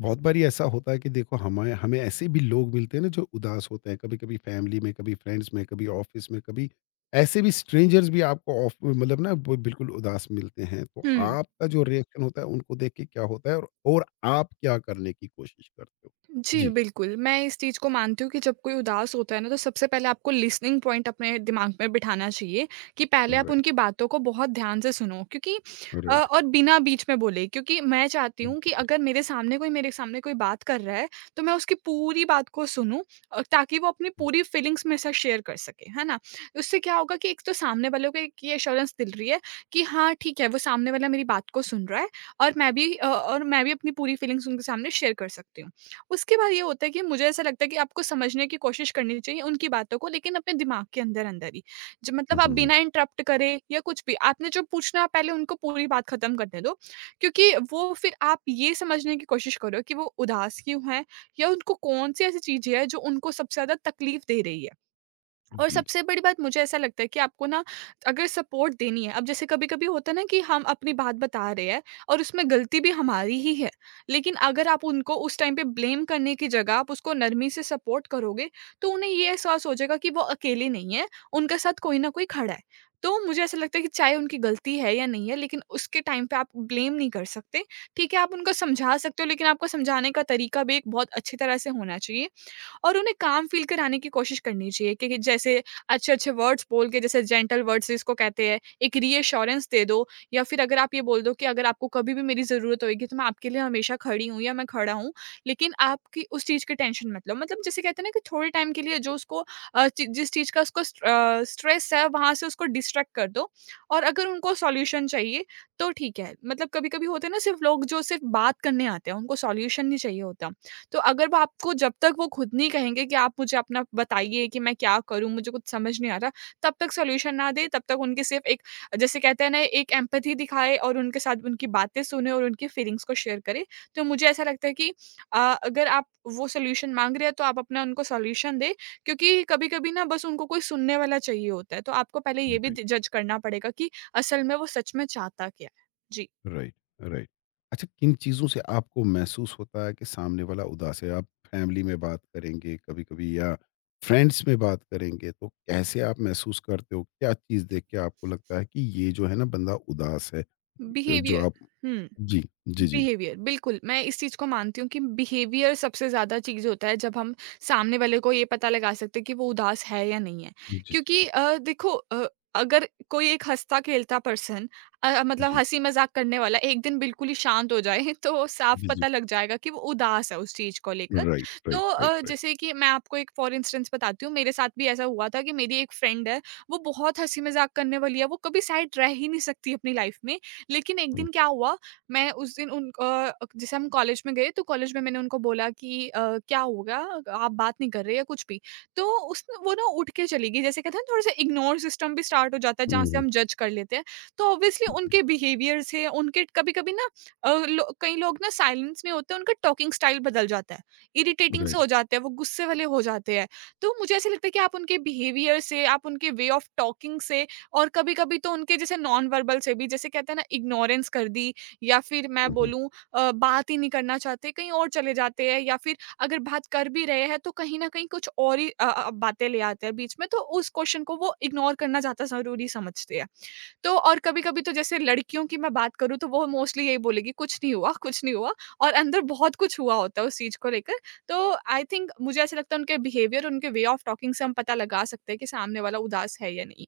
बहुत बारी ऐसा होता है कि देखो हमारे हमें ऐसे भी लोग मिलते हैं ना, जो उदास होते हैं। कभी कभी फैमिली में, कभी फ्रेंड्स में, कभी ऑफिस में, कभी ऐसे भी स्ट्रेंजर्स भी आपको ऑफ ना, वो बिल्कुल उदास मिलते हैं। तो हुँ। आपका जो रिएक्शन होता है उनको देख के, क्या होता है, और आप क्या करने की कोशिश करते हो? जी, जी। बिल्कुल, मैं इस चीज़ को मानती हूँ कि जब कोई उदास होता है ना, तो सबसे पहले आपको लिसनिंग पॉइंट अपने दिमाग में बिठाना चाहिए कि पहले आप राइट। उनकी बातों को बहुत ध्यान से सुनो क्योंकि राइट। और बिना बीच में बोले क्योंकि मैं चाहती जी। हूँ कि अगर मेरे सामने कोई बात कर रहा है, तो मैं उसकी पूरी बात को सुनूँ। ताकि वो अपनी हम्म, पूरी फीलिंग्स मेरे साथ शेयर कर सके, है ना? उससे क्या होगा कि एक तो सामने वालों को एक ये एश्योरेंस मिल रही है कि हाँ, ठीक है, वो सामने वाला मेरी बात को सुन रहा है और मैं भी अपनी पूरी फीलिंग्स उनके सामने शेयर कर सकती हूँ। उसके बाद ये होता है कि मुझे ऐसा लगता है कि आपको समझने की कोशिश करनी चाहिए उनकी बातों को लेकिन अपने दिमाग के अंदर अंदर ही मतलब आप हम्म। बिना इंटरप्ट करे या कुछ भी आपने जो पूछना है आप पहले उनको पूरी बात खत्म करने दो क्योंकि वो फिर आप ये समझने की कोशिश करो कि वो उदास क्यों है या उनको कौन सी ऐसी चीज है जो उनको सबसे ज्यादा तकलीफ दे रही है। और सबसे बड़ी बात मुझे ऐसा लगता है कि आपको ना अगर सपोर्ट देनी है अब जैसे कभी-कभी होता है ना कि हम अपनी बात बता रहे हैं और उसमें गलती भी हमारी ही है। लेकिन अगर आप उनको उस टाइम पे ब्लेम करने की जगह आप उसको नरमी से सपोर्ट करोगे, तो उन्हें ये एहसास हो जाएगा कि वो अकेले नहीं है, उनके साथ कोई ना कोई खड़ा है। तो मुझे ऐसा लगता है कि चाहे उनकी गलती है या नहीं है, लेकिन उसके टाइम पे आप ब्लेम नहीं कर सकते। ठीक है, आप उनको समझा सकते हो लेकिन आपको समझाने का तरीका भी एक बहुत अच्छी तरह से होना चाहिए। और उन्हें काम फ़ील कराने की कोशिश करनी चाहिए कि जैसे अच्छे-अच्छे वर्ड्स बोल के जैसे जेंटल वर्ड्स जिसको कहते हैं, एक रीअश्योरेंस दे दो या फिर अगर आप ये बोल दो कि अगर आपको कभी भी मेरी ज़रूरत होएगी तो मैं आपके लिए हमेशा खड़ी हूँ या मैं खड़ा हूँ, लेकिन आपकी उस चीज़ की टेंशन मत लो। मतलब जैसे कहते हैं ना कि थोड़े टाइम के लिए जो उसको अ, चि जिस चीज़ का उसको स्ट्रेस है वहाँ से उसको डिस्ट्रैक्ट कर दो और अगर उनको सॉल्यूशन चाहिए तो ठीक है। मतलब कभी-कभी होता है ना सिर्फ़ लोग जो सिर्फ़ बात करने आते हैं, उनको सॉल्यूशन नहीं चाहिए होता। तो अगर वो आपको जब तक वो खुद नहीं कहेंगे कि आप मुझे अपना बताइए कि मैं क्या करूँ? मुझे कुछ समझ नहीं आ रहा, तब तक सॉल्यूशन ना दें, तब तक उनकी सिर्फ़ एक जैसे कहते हैं ना एक एम्पैथी दिखाएँ और उनके साथ उनकी बातें सुनें और उनकी फीलिंग्स को शेयर करें। तो मुझे ऐसा लगता है कि अगर आप वो सॉल्यूशन माँग रहे हैं तो आप अपना उनको सॉल्यूशन दें, क्योंकि कभी-कभी ना बस उनको कोई सुनने वाला चाहिए होता है। तो आपको पहले ये भी जी। द जज करना पड़ेगा कि असल में वो सच में चाहता क्या है? जी, राइट। राइट। अच्छा, किन चीज़ों से आपको महसूस होता है कि सामने वाला उदास है? आप फैमिली में बात करेंगे कभी कभी, या फ्रेंड्स में बात करेंगे, तो कैसे आप महसूस करते हो? क्या चीज़ देख के आपको लगता है कि ये जो है ना बंदा उदास है? जो बिहेवियर। आप। हुँ। जी जी। जी बिहेवियर बिल्कुल मैं इस चीज को मानती हूँ कि बिहेवियर सबसे ज्यादा चीज होता है जब हम सामने वाले को ये पता लगा सकते हैं कि वो उदास है या नहीं है, जी। क्योंकि जी देखो, अगर कोई एक हंसता खेलता पर्सन मतलब जी। हंसी मजाक करने वाला एक दिन बिल्कुल ही शांत हो जाए तो साफ जी जी। पता लग जाएगा कि वो उदास है उस चीज को लेकर। राइट तो राइट राइट राइट। जैसे कि मैं आपको एक फॉर इंस्टेंस बताती हूँ, मेरे साथ भी ऐसा हुआ था कि मेरी एक फ्रेंड है, वो बहुत हंसी मजाक करने वाली है, वो कभी साइड रह ही नहीं सकती अपनी लाइफ में। लेकिन एक हम्म। दिन क्या हुआ, मैं उस दिन उनको जैसे हम कॉलेज में गए तो कॉलेज में मैंने उनको बोला कि क्या हो गया? आप बात नहीं कर रहे या कुछ भी। तो उसने वो ना उठ के चली गई, जैसे कहते हैं ना थोड़ा-सा इग्नोर सिस्टम भी स्टार्ट हो जाता है जहाँ से हम्म, हम जज कर लेते हैं। तो ऑब्वियसली जी। उनके बिहेवियर से उनके कभी-कभी ना अ, लो कई लोग ना साइलेंस में होते हैं, उनका टॉकिंग स्टाइल बदल जाता है। इरिटेटिंग से राइट हो जाते हैं, वो गुस्से वाले हो जाते हैं। तो मुझे ऐसा लगता है कि आप उनके बिहेवियर से, आप उनके वे ऑफ टॉकिंग से और कभी-कभी तो उनके जैसे नॉन वर्बल से भी जैसे कहते हैं ना इग्नोरेंस कर दी या फिर मैं बोलूँ बात ही नहीं करना चाहते, कहीं और चले जाते हैं या फिर अगर बात कर भी रहे हैं तो कहीं न कहीं कुछ और ही बातें ले आते हैं बीच में, तो उस क्वेश्चन को वो इग्नोर करना ज़्यादा ज़रूरी समझते हैं। तो और कभी-कभी तो जैसे लड़कियों की मैं बात करूँ तो वो मोस्टली यही बोलेगी कुछ नहीं हुआ, कुछ नहीं हुआ, और अंदर बहुत कुछ हुआ होता है उस चीज़ को लेकर। तो आई थिंक मुझे ऐसा लगता है उनके बिहेवियर, उनके वे ऑफ टॉकिंग से हम पता लगा सकते हैं कि सामने वाला उदास है या नहीं।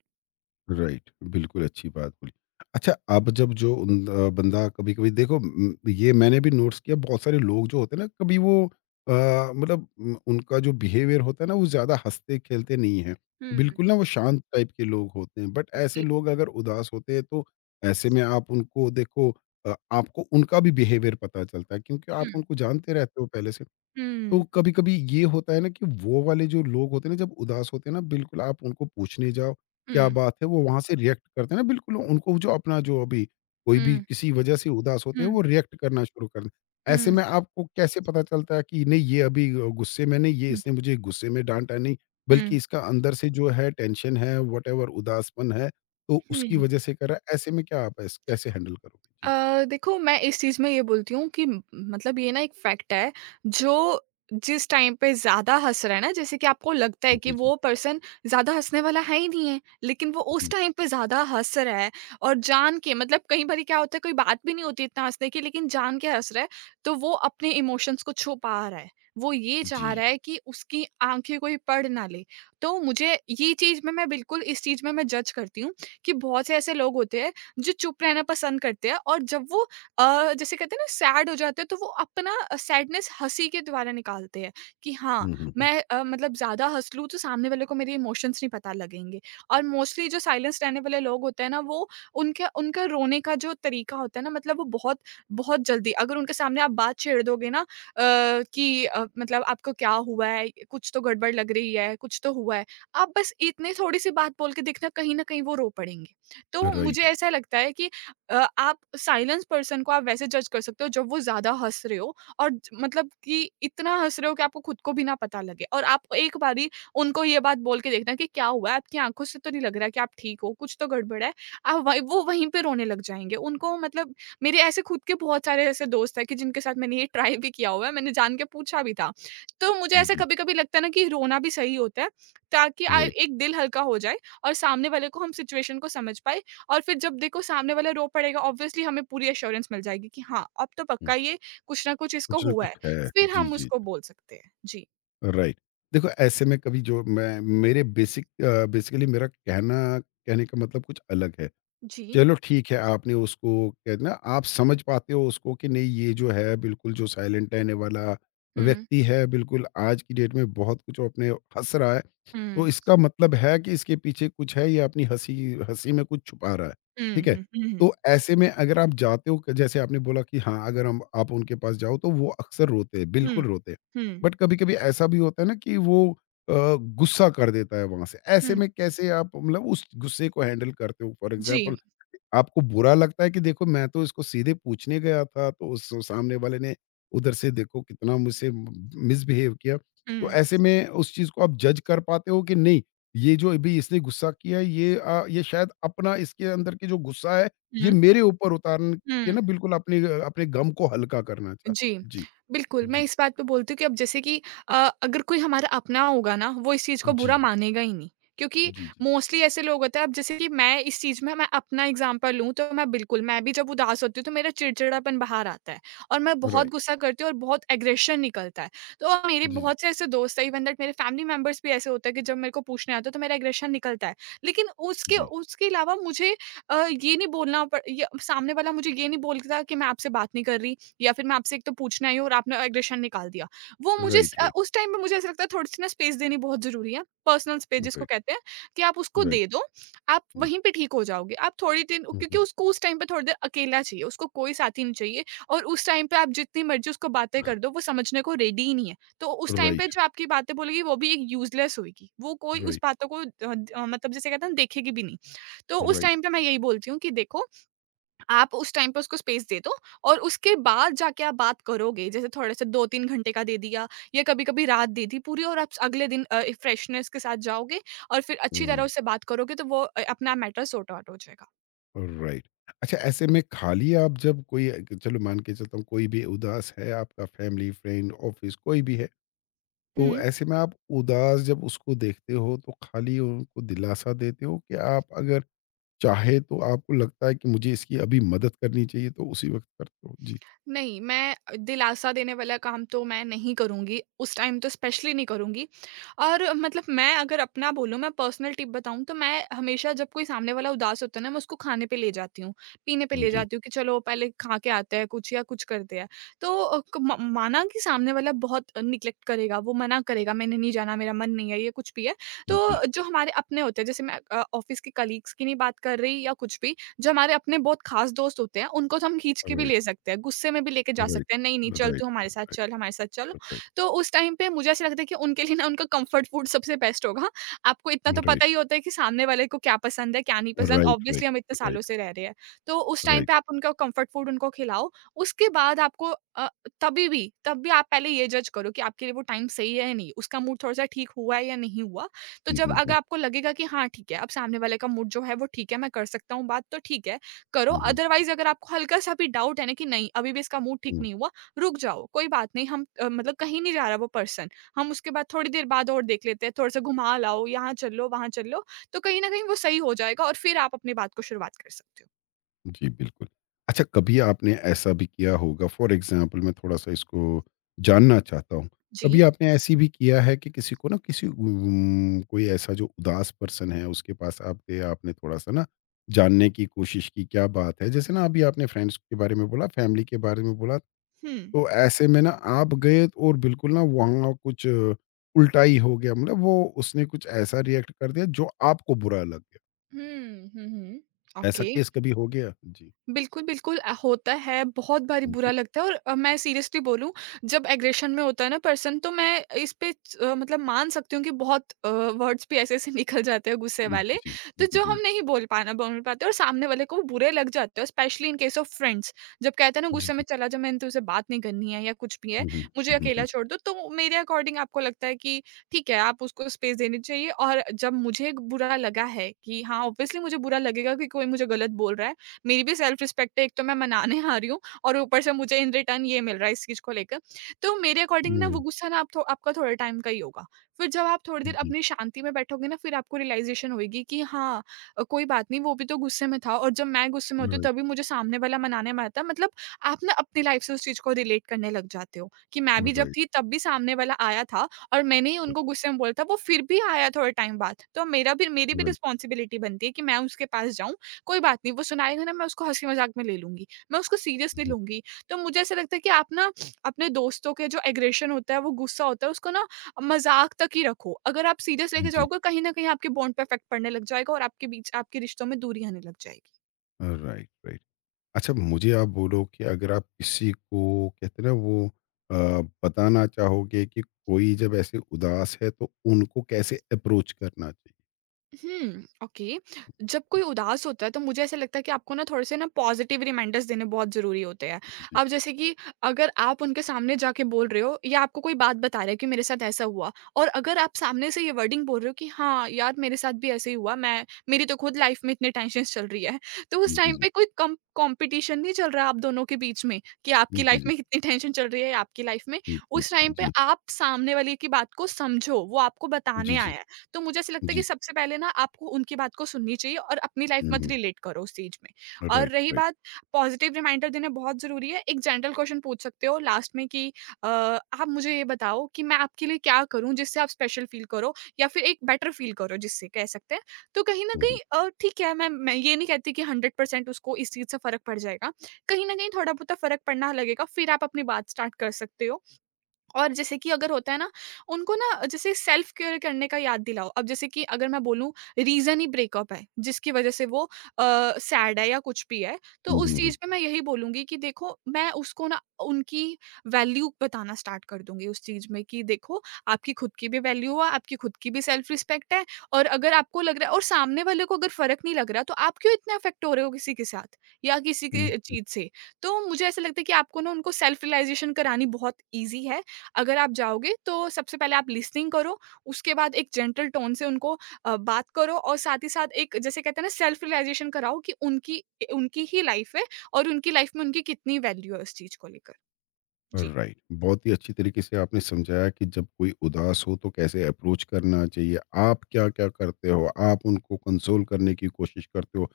राइट। बिल्कुल अच्छी बात बोली। अच्छा, अब जब जो बंदा कभी कभी, देखो ये मैंने भी नोट्स किया, बहुत सारे लोग जो होते हैं ना, कभी वो, अ, उनका जो बिहेवियर होता है ना, वो ज्यादा हंसते खेलते नहीं है, हुँ। बिल्कुल ना वो शांत टाइप के लोग होते हैं। बट ऐसे जी। लोग अगर उदास होते हैं, तो ऐसे में आप उनको देखो, आपको उनका भी बिहेवियर पता चलता है, क्योंकि आप हुँ। उनको जानते रहते हो पहले से। तो हुँ, कभी-कभी ये होता है ना, कि वो वाले जो लोग होते हैं ना, जब उदास होते हैं ना, बिल्कुल आप उनको पूछने जाओ, क्या हुँ, बात है? वो वहाँ से रिएक्ट करते हैं ना, बिल्कुल उनको जो अपना जो अभी कोई भी हुँ, किसी वजह से उदास होते हुँ, हैं, वो रिएक्ट करना शुरू कर दे। ऐसे हुँ, में आपको कैसे पता चलता है कि नहीं, ये अभी गुस्से में नहीं, ये हुँ, इसने मुझे गुस्से में डाँटा नहीं, बल्कि हुँ। इसका अंदर से जो है टेंशन है, व्हाटएवर उदासपन है, तो उसकी हुँ। वजह से कर रहा है। ऐसे में क्या आप ऐस कैसे हैंडल करोगे? जी। अ, देखो, मैं इस चीज़ में ये बोलती हूँ कि म मतलब ये ना एक फैक्ट है, जो जिस टाइम पे ज़्यादा हँस रहा है ना, जैसे कि आपको लगता है कि जी, जी, वो पर्सन ज़्यादा हँसने वाला है ही नहीं है, लेकिन वो उस जी, टाइम पे ज़्यादा हँस रहा है और जान के, मतलब कई बारी क्या होता है, कोई बात भी नहीं होती इतना हँसने की लेकिन जान के हँस रहा है, तो वो अपने इमोशंस को छुपा रहा है। वो ये चाह जी। रहा है कि उसकी आँखें कोई पढ़ ना ले। तो मुझे ये चीज़ में मैं बिल्कुल इस चीज़ में मैं जज करती हूँ, कि बहुत से ऐसे लोग होते हैं जो चुप रहना पसंद करते हैं और जब वो जैसे कहते हैं ना सैड हो जाते हैं तो वो अपना सैडनेस हंसी के द्वारा निकालते हैं कि हाँ, हुँ, हुँ, हुँ। मैं मतलब ज़्यादा हंस लूँ तो सामने वाले को मेरे इमोशंस नहीं पता लगेंगे। और मोस्टली जो साइलेंस रहने वाले लोग होते हैं ना, वो उनके उनका रोने का जो तरीका होता है ना, मतलब वो बहुत बहुत जल्दी अगर उनके सामने आप बात छेड़ दोगे ना, मतलब आपको क्या हुआ है, कुछ तो गड़बड़ लग रही है, कुछ तो हुआ है, आप बस इतने थोड़ी सी बात बोल के देखना कहीं ना कहीं वो रो पड़ेंगे। तो मुझे राइट। ऐसा लगता है कि आप साइलेंस पर्सन को आप वैसे जज कर सकते हो जब वो ज़्यादा हँस रहे हो और ज मतलब कि इतना हँस रहे हो कि आपको खुद को भी ना पता लगे, और आप एक बारी उनको ये बात बोल के देखना कि क्या हुआ है? आपकी आँखों से तो नहीं लग रहा है कि आप ठीक हो, कुछ तो गड़बड़ है। आप वही वो वहीं पे रोने लग जाएँगे। उनको मतलब मेरे ऐसे खुद के बहुत सारे ऐसे दोस्त हैं कि जिनके साथ मैंने ये ट्राई भी किया हुआ है, मैंने जान के पूछा भी था। तो मुझे ऐसा जी, कभी-कभी लगता है ना कि रोना भी सही होता है, ताकि आ राइट। एक दिल हल्का हो जाए और सामने वाले को हम सिचुएशन को समझ पाएँ, और फिर जब देखो सामने वाला रो पड़ेगा ऑब्वियसली हमें पूरी एश्योरेंस मिल जाएगी कि हाँ, अब तो हुँ। पक्का ये कुछ ना कुछ इसको कुछ ना हुआ कुछ है। है। फिर जी, हम जी। उसको बोल सकते हैं। जी। राइट। देखो ऐसे में, कभी जो मैं मेरे बेसिकली मेरा कहना कहने का मतलब कुछ अलग है। जी। चलो ठीक है, आपने उसको कहते ना, आप समझ पाते हो उसको कि नहीं, ये जो है बिल्कुल जो साइलेंट रहने वाला हुँ, व्यक्ति है, बिल्कुल आज की डेट में बहुत कुछ वो अपने हँस रहा है। तो हुँ, इसका मतलब है कि इसके पीछे कुछ है, ये अपनी हँसी हँसी में कुछ छुपा रहा है, हुँ, ठीक है? हुँ, हुँ, तो ऐसे में अगर आप जाते हो, कि जैसे आपने बोला कि हाँ, अगर हम आप उनके पास जाओ, तो वो अक्सर रोते हैं, हुँ, बिल्कुल रोते हैं। हुँ, हुँ, बट कभी-कभी ऐसा भी होता है ना कि वो अ, गुस्सा कर देता है वहाँ से। ऐसे हुँ, में कैसे आप मतलब उस गुस्से को हैंडल करते हो? फॉर जी, एग्ज़ाम्पल आपको बुरा लगता है कि देखो, मैं तो इसको सीधे पूछने गया था, तो उस सामने वाले ने उधर से, देखो कितना मुझसे मिसबिहेव किया। तो हुँ, ऐसे में उस चीज़ को आप जज कर पाते हो कि नहीं, ये जो अभी इसने गुस्सा किया है, ये शायद अपना इसके अंदर के जो गुस्सा है, ये हुँ, मेरे ऊपर उतारने के ना, हुँ। बिल्कुल अपने गम को हल्का करना चाहता जी, है। जी, बिल्कुल, जी, मैं जी। इस बात पे बोलती हूँ कि अब जैसे कि अ, अगर कोई हमारा अपना होगा ना, वो इस चीज़ को जी बुरा हाँ। मानेगा ही नहीं, क्योंकि जी, जी। मोस्टली ऐसे लोग होते हैं, अब जैसे कि मैं इस चीज़ में मैं अपना एग्ज़ाम्पल लूँ, तो मैं बिल्कुल, मैं भी जब उदास होती हूँ, तो मेरा चिड़चिड़ापन बाहर आता है और मैं बहुत राइट। गुस्सा करती हूँ और बहुत एग्रेशन निकलता है। तो मेरे जी, जी। बहुत से ऐसे दोस्त हैं, इवन दैट मेरे फैमिली मेंबर्स भी ऐसे होते हैं कि जब मेरे को पूछने आते हैं, तो मेरा एग्रेशन निकलता है। लेकिन उसके जी। उसके अलावा मुझे ये नहीं बोलना पड़, या सामने वाला मुझे ये नहीं बोलता कि मैं आपसे बात नहीं कर रही या फिर मैं आपसे एक तो पूछना ही हूँ और आपने एग्रेशन निकाल दिया। वो मुझे स राइट, अ, राइट, उस टाइम पे मुझे ऐसा लगता है थोड़ी-सी ना स्पेस देनी बहुत ज़रूरी है। पर्सनल स्पेस जिसको राइट, कहते हैं कि आप उसको राइट। दे दो, आप हुँ, वहीं पे ठीक हो जाओगे। आप थोड़ी दिन हुँ, क्योंकि हुँ। उसको उस टाइम पे थोड़ी देर अकेला चाहिए, उसको कोई साथी नहीं चाहिए, और उस टाइम पे आप जितनी मर्ज़ी उसको बातें कर दो, वो समझने को रेडी ही नहीं है। तो उस टाइम पे राइट, जो आपकी बातें बोलेगी वो भी एक यूज़लेस होएगी। वो कोई उस राइट, बातों को मतलब जिसे कहते हैं ना देखेगी भी नहीं। तो उस राइट। टाइम पे मैं यही बोलती हूँ कि देखो, आप उस टाइम पे उसको स्पेस दे दो और उसके बाद जाके आप बात करोगे। जैसे थोड़ा सा 2-3 घंटे का दे दिया या कभी-कभी रात दे दी पूरी, और आप अगले दिन फ्रेशनेस के साथ जाओगे और फिर अच्छी तरह हुँ, उससे बात करोगे तो वो अपना मैटर सॉर्ट आउट हो जाएगा। राइट। अच्छा, ऐसे में खाली आप जब कोई, चलो मान के चलता हूँ कोई भी उदास है, आपका फैमिली, फ्रेंड, ऑफ़िस कोई भी है। तो हुँ। ऐसे में आप उदास जब उसको देखते हो, तो खाली उनको दिलासा देते हो? कि आप अगर चाहे तो, आपको लगता है कि मुझे इसकी अभी मदद करनी चाहिए, तो उसी वक्त करते हो? जी। नहीं, मैं दिलासा देने वाला काम तो मैं नहीं करूँगी, उस टाइम तो स्पेशली नहीं करूँगी। और मतलब मैं अगर अपना बोलूँ, मैं पर्सनल टिप बताऊँ, तो मैं हमेशा जब कोई सामने वाला उदास होता है ना, मैं उसको खाने पे ले जाती हूँ, पीने पे ले जी। जाती हूँ कि चलो पहले खा के आते हैं कुछ या कुछ करते हैं। तो अ, क म माना कि सामने वाला बहुत निग्लेक्ट करेगा, वो मना करेगा, मैंने नहीं जाना, मेरा मन नहीं है, ये कुछ भी है। तो जी। जो हमारे अपने होते हैं, जैसे मैं ऑफ़िस के कलीग्स की नहीं बात कर रही या कुछ भी, जो हमारे अपने बहुत खास दोस्त होते हैं उनको तो हम खींच के भी राइट ले सकते हैं, गुस्से में भी लेके जा राइट सकते हैं, "नहीं, नहीं राइट चल तू हमारे राइट साथ चल, राइट। हमारे साथ चल।" राइट तो उस टाइम पे मुझे ऐसा लगता है कि उनके लिए ना उनका कम्फर्ट फूड सबसे बेस्ट होगा। आपको इतना तो पता राइट ही होता है कि सामने वाले को क्या पसंद है, क्या नहीं पसंद, राइट ऑब्वियसली हम इतने सालों राइट से रह रहे हैं। तो उस टाइम पे आप उनका कम्फर्ट फूड उनको खिलाओ, उसके बाद आपको अ, तभी भी तब भी आप पहले ये जज करो कि आपके लिए वो टाइम सही है या नहीं, उसका मूड थोड़ा-सा ठीक हुआ है या नहीं हुआ। तो जब अगर आपको लगेगा कि हाँ ठीक है, अब सामने वाले का मूड जो है वो ठीक है, मैं कर सकता हूँ बात, तो ठीक है, करो। अदरवाइज़ अगर आपको हल्का-सा भी डाउट है ना कि नहीं अभी भी इसका मूड ठीक राइट। नहीं हुआ, रुक जाओ, कोई बात नहीं। हम मतलब कहीं नहीं जा रहा वो पर्सन, हम उसके बाद थोड़ी देर बाद और देख लेते हैं, थोड़ा-सा घुमा लाओ, यहाँ चल लो, वहाँ चल लो, तो कहीं न कहीं वो सही हो जाएगा और फिर आप अपनी बात को शुरुआत कर सकते हो। जी, बिल्कुल। अच्छा, कभी आपने ऐसा भी किया होगा, फॉर एग्ज़ाम्पल मैं थोड़ा-सा इसको जानना चाहता हूँ। कभी जी। आपने ऐसी भी किया है कि किसी को ना, किसी कोई ऐसा जो उदास पर्सन है, उसके पास आप गए, आपने थोड़ा-सा ना जानने की कोशिश की, क्या बात है? जैसे ना, अभी आपने फ्रेंड्स के बारे में बोला, फैमिली के बारे में बोला, हुँ। तो ऐसे में ना आप गए और बिल्कुल ना, वहाँ कुछ उल्टा ही हो गया। मतलब वो, उसने कुछ ऐसा रिएक्ट कर दिया जो आपको बुरा लग गया। हुँ, हुँ, हुँ। ऐसा ओके। केस कभी हो गया? जी। बिल्कुल, बिल्कुल होता है, बहुत भारी जी। बुरा लगता है, और मैं सीरियसली बोलूँ, जब एग्रेशन में होता है ना पर्सन, तो मैं इस पे मतलब मान सकती हूँ कि बहुत वर्ड्स भी ऐसे-ऐसे निकल जाते हैं गुस्से जी, वाले। जी। तो जी, जो जी, हम नहीं बोल पाते, और सामने वाले को वो बुरे लग जाते हैं, specially in case of friends. जब कहते हैं ना जी, गुस्से में, जी। चला जा, मैंने तुझसे बात नहीं करनी है या कुछ भी है, हुँ, हुँ। मुझे हुँ, हुँ, अकेला हुँ। छोड़ दो, तो मेरे अकॉर्डिंग आपको लगता है कि ठीक है, आप उसको स्पेस देनी चाहिए। और जब मुझे बुरा लगा है कि हाँ, ऑब्वियसली मुझे बुरा लगेगा कि कोई मुझे गलत बोल रहा है। मेरी भी सेल्फ रिस्पेक्ट है, एक तो मैं मनाने आ रही हूँ और ऊपर से मुझे इन रिटर्न ये मिल रहा है इस चीज़ को लेकर। तो मेरे अकॉर्डिंग ना वो गुस्सा ना, आप थो आपका थोड़े टाइम का ही होगा। फिर जब आप थोड़ी हुँ, देर जी। अपनी शांति में बैठोगे ना, फिर आपको रियलाइज़ेशन होएगी कि हाँ कोई बात नहीं, वो भी तो गुस्से में था, और जब मैं गुस्से में होती हूँ राइट, तभी मुझे सामने वाला मनाने में आता है। मतलब आप ना अपनी लाइफ़ से उस चीज़ को रिलेट करने लग जाते हो कि मैं भी जब राइट, थी तब भी सामने वाला आया था, और मैंने ही उनको गुस्से में बोला था, वो फिर भी आया थोड़े टाइम बाद। तो मेरा भी मेरी भी राइट। रिस्पॉन्सिबिलिटी बनती है कि मैं उसके पास जाऊँ। कोई बात नहीं वो सुनाएगा ना, मैं उसको हँसी मज़ाक में ले लूँगी, मैं उसको सीरियस नहीं लूँगी। तो मुझे ऐसा लगता है कि आप ना अपने दोस्तों के जो एग्रेशन होता है, वो गुस्सा होता है, उसको ना मज़ाक तक ही रखो। अगर आप सीरियस हुँ, लेके जी। जाओगे, कहीं न कहीं आपके बॉन्ड पे इफ़ेक्ट पड़ने लग जाएगा और आपके रिश्तों में दूरी आने लग जाएगी। Right, right. अच्छा, मुझे आप बोलो कि अगर आप किसी को कहते हैं ना वो अ, बताना चाहोगे कि कोई जब ऐसे उदास है, तो उनको कैसे अप्रोच करना चाहिए? हुँ, ओके। जब कोई उदास होता है तो मुझे ऐसा लगता है कि आपको ना थोड़े से ना पॉज़िटिव रिमाइंडर्स देने बहुत ज़रूरी होते हैं। जी, जी, जी। अब जैसे कि अगर आप उनके सामने जाके बोल रहे हो या आपको कोई बात बता रहा है कि मेरे साथ ऐसा हुआ, और अगर आप सामने से ये वर्डिंग बोल रहे हो कि हाँ, यार मेरे साथ भी ऐसे ही हुआ, मैं मेरी तो खुद लाइफ़ में इतने टेंशन्स चल रही है। तो उस जी, टाइम जी। पे कोई कम कॉम्पिटिशन नहीं चल रहा आप दोनों के बीच में कि आपकी जी, लाइफ़ जी। में कितनी टेंशन चल रही है या आपकी लाइफ़ में। जी, उस टाइम पे जी। आप सामने वाले की बात को समझो, वो आपको बताने आया है। तो मुझे ऐसा जी, लगता है कि जी। सबसे पहले ना आपको उनकी बात को सुननी चाहिए और अपनी लाइफ हुँ, मत हुँ। रिलेट करो उस चीज में। और राइट, रही राइट। बात, पॉजिटिव रिमाइंडर देना बहुत जरूरी है। एक जनरल क्वेश्चन पूछ सकते हो लास्ट में कि आप मुझे ये बताओ कि मैं आपके लिए क्या करूं जिससे आप स्पेशल फील करो या फिर एक बेटर फील करो, जिससे कह सकते हैं, तो कहीं ना हुँ, हुँ। कहीं ठीक है, मैं ये नहीं कहती कि हंड्रेड परसेंट उसको इस चीज से फर्क पड़ जाएगा, कहीं ना कहीं थोड़ा बहुत फर्क पड़ना लगेगा, फिर आप अपनी बात स्टार्ट कर सकते हो। और जैसे कि अगर होता है ना, उनको ना जैसे सेल्फ केयर करने का याद दिलाओ। अब जैसे कि अगर मैं बोलूँ रीज़न ही ब्रेकअप है, जिसकी वज़ह से वो अ, सैड है या कुछ भी है, तो हुँ, उस हुँ, हुँ। चीज़ पे मैं यही बोलूँगी कि देखो मैं उसको ना उनकी वैल्यू बताना स्टार्ट कर दूँगी उस चीज़ में कि देखो, आपकी खुद की भी वैल्यू है, आपकी खुद की भी सेल्फ रिस्पेक्ट है, और अगर आपको लग रहा है और सामने वाले को अगर फ़र्क नहीं लग रहा, तो आप क्यों इतने अफ़ेक्ट हो रहे हो किसी के साथ या किसी की चीज़ से? तो मुझे ऐसा लगता है कि आपको ना उनको सेल्फ रियलाइज़ेशन करानी बहुत ईज़ी है। अगर आप जाओगे तो सबसे पहले आप लिसनिंग करो, उसके बाद एक जेंटल टोन से उनको बात करो, और साथ ही साथ एक जैसे कहते हैं ना सेल्फ रियलाइज़ेशन कराओ कि उनकी ही लाइफ़ है, और उनकी लाइफ़ में उनकी कितनी वैल्यू है उस चीज़ को लेकर। जी। राइट, बहुत ही अच्छी तरीके से आपने समझाया कि जब कोई उदास हो, तो कैसे अप्रोच करना चाहिए, आप क्या क्या करते हो, आप उनको कंसोल करने की कोशिश करते हो,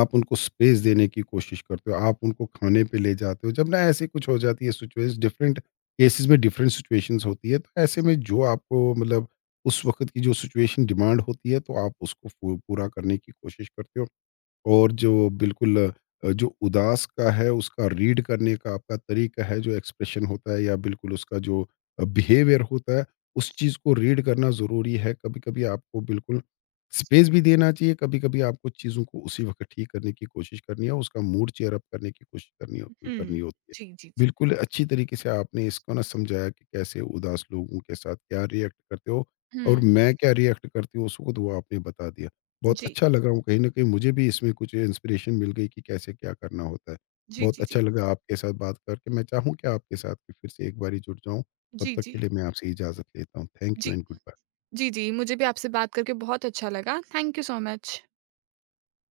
आप उनको स्पेस देने की कोशिश करते हो, आप उनको खाने पे ले जाते हो। जब ना ऐसे कुछ हो जाती है सिचुएशन, डिफरेंट केसेस में डिफरेंट सिचुएशंस होती है, तो ऐसे में जो आपको मतलब उस वक्त की जो सिचुएशन डिमांड होती है, तो आप उसको पूरा करने की कोशिश करते हो। और जो बिल्कुल जो उदास का है, उसका रीड करने का आपका तरीका है, जो एक्सप्रेशन होता है, या बिल्कुल उसका जो बिहेवियर होता है, उस चीज़ को रीड करना ज़रूरी है। कभी-कभी आपको बिल्कुल स्पेस भी देना चाहिए, कभी-कभी आपको चीज़ों को उसी वक़्त ठीक करने की कोशिश करनी है, उसका मूड चेयर अप करने की कोशिश करनी हो करनी हुँ। होती है। जी, जी, जी। बिल्कुल अच्छी तरीके से आपने इसको ना समझाया कि कैसे उदास लोगों के साथ क्या रिएक्ट करते हो हुँ। और मैं क्या रिएक्ट करती हूँ उस वक़्त, वो आपने बता दिया। बहुत जी। अच्छा लगा, वो कहीं न कहीं मुझे भी इसमें कुछ इंस्पिरेशन मिल गई कि कैसे क्या करना होता है। जी, बहुत जी, अच्छा जी। लगा आपके साथ बात करके। मैं चाहूँ कि आपके साथ कि फिर से एक बारी जुड़ जाऊँ। तब जी, तक जी। के लिए मैं आपसे इजाज़त लेता हूँ। थैंक जी। यू एंड गुड जी, बाय। जी, जी, मुझे भी आपसे बात करके बहुत अच्छा लगा। Thank you so much.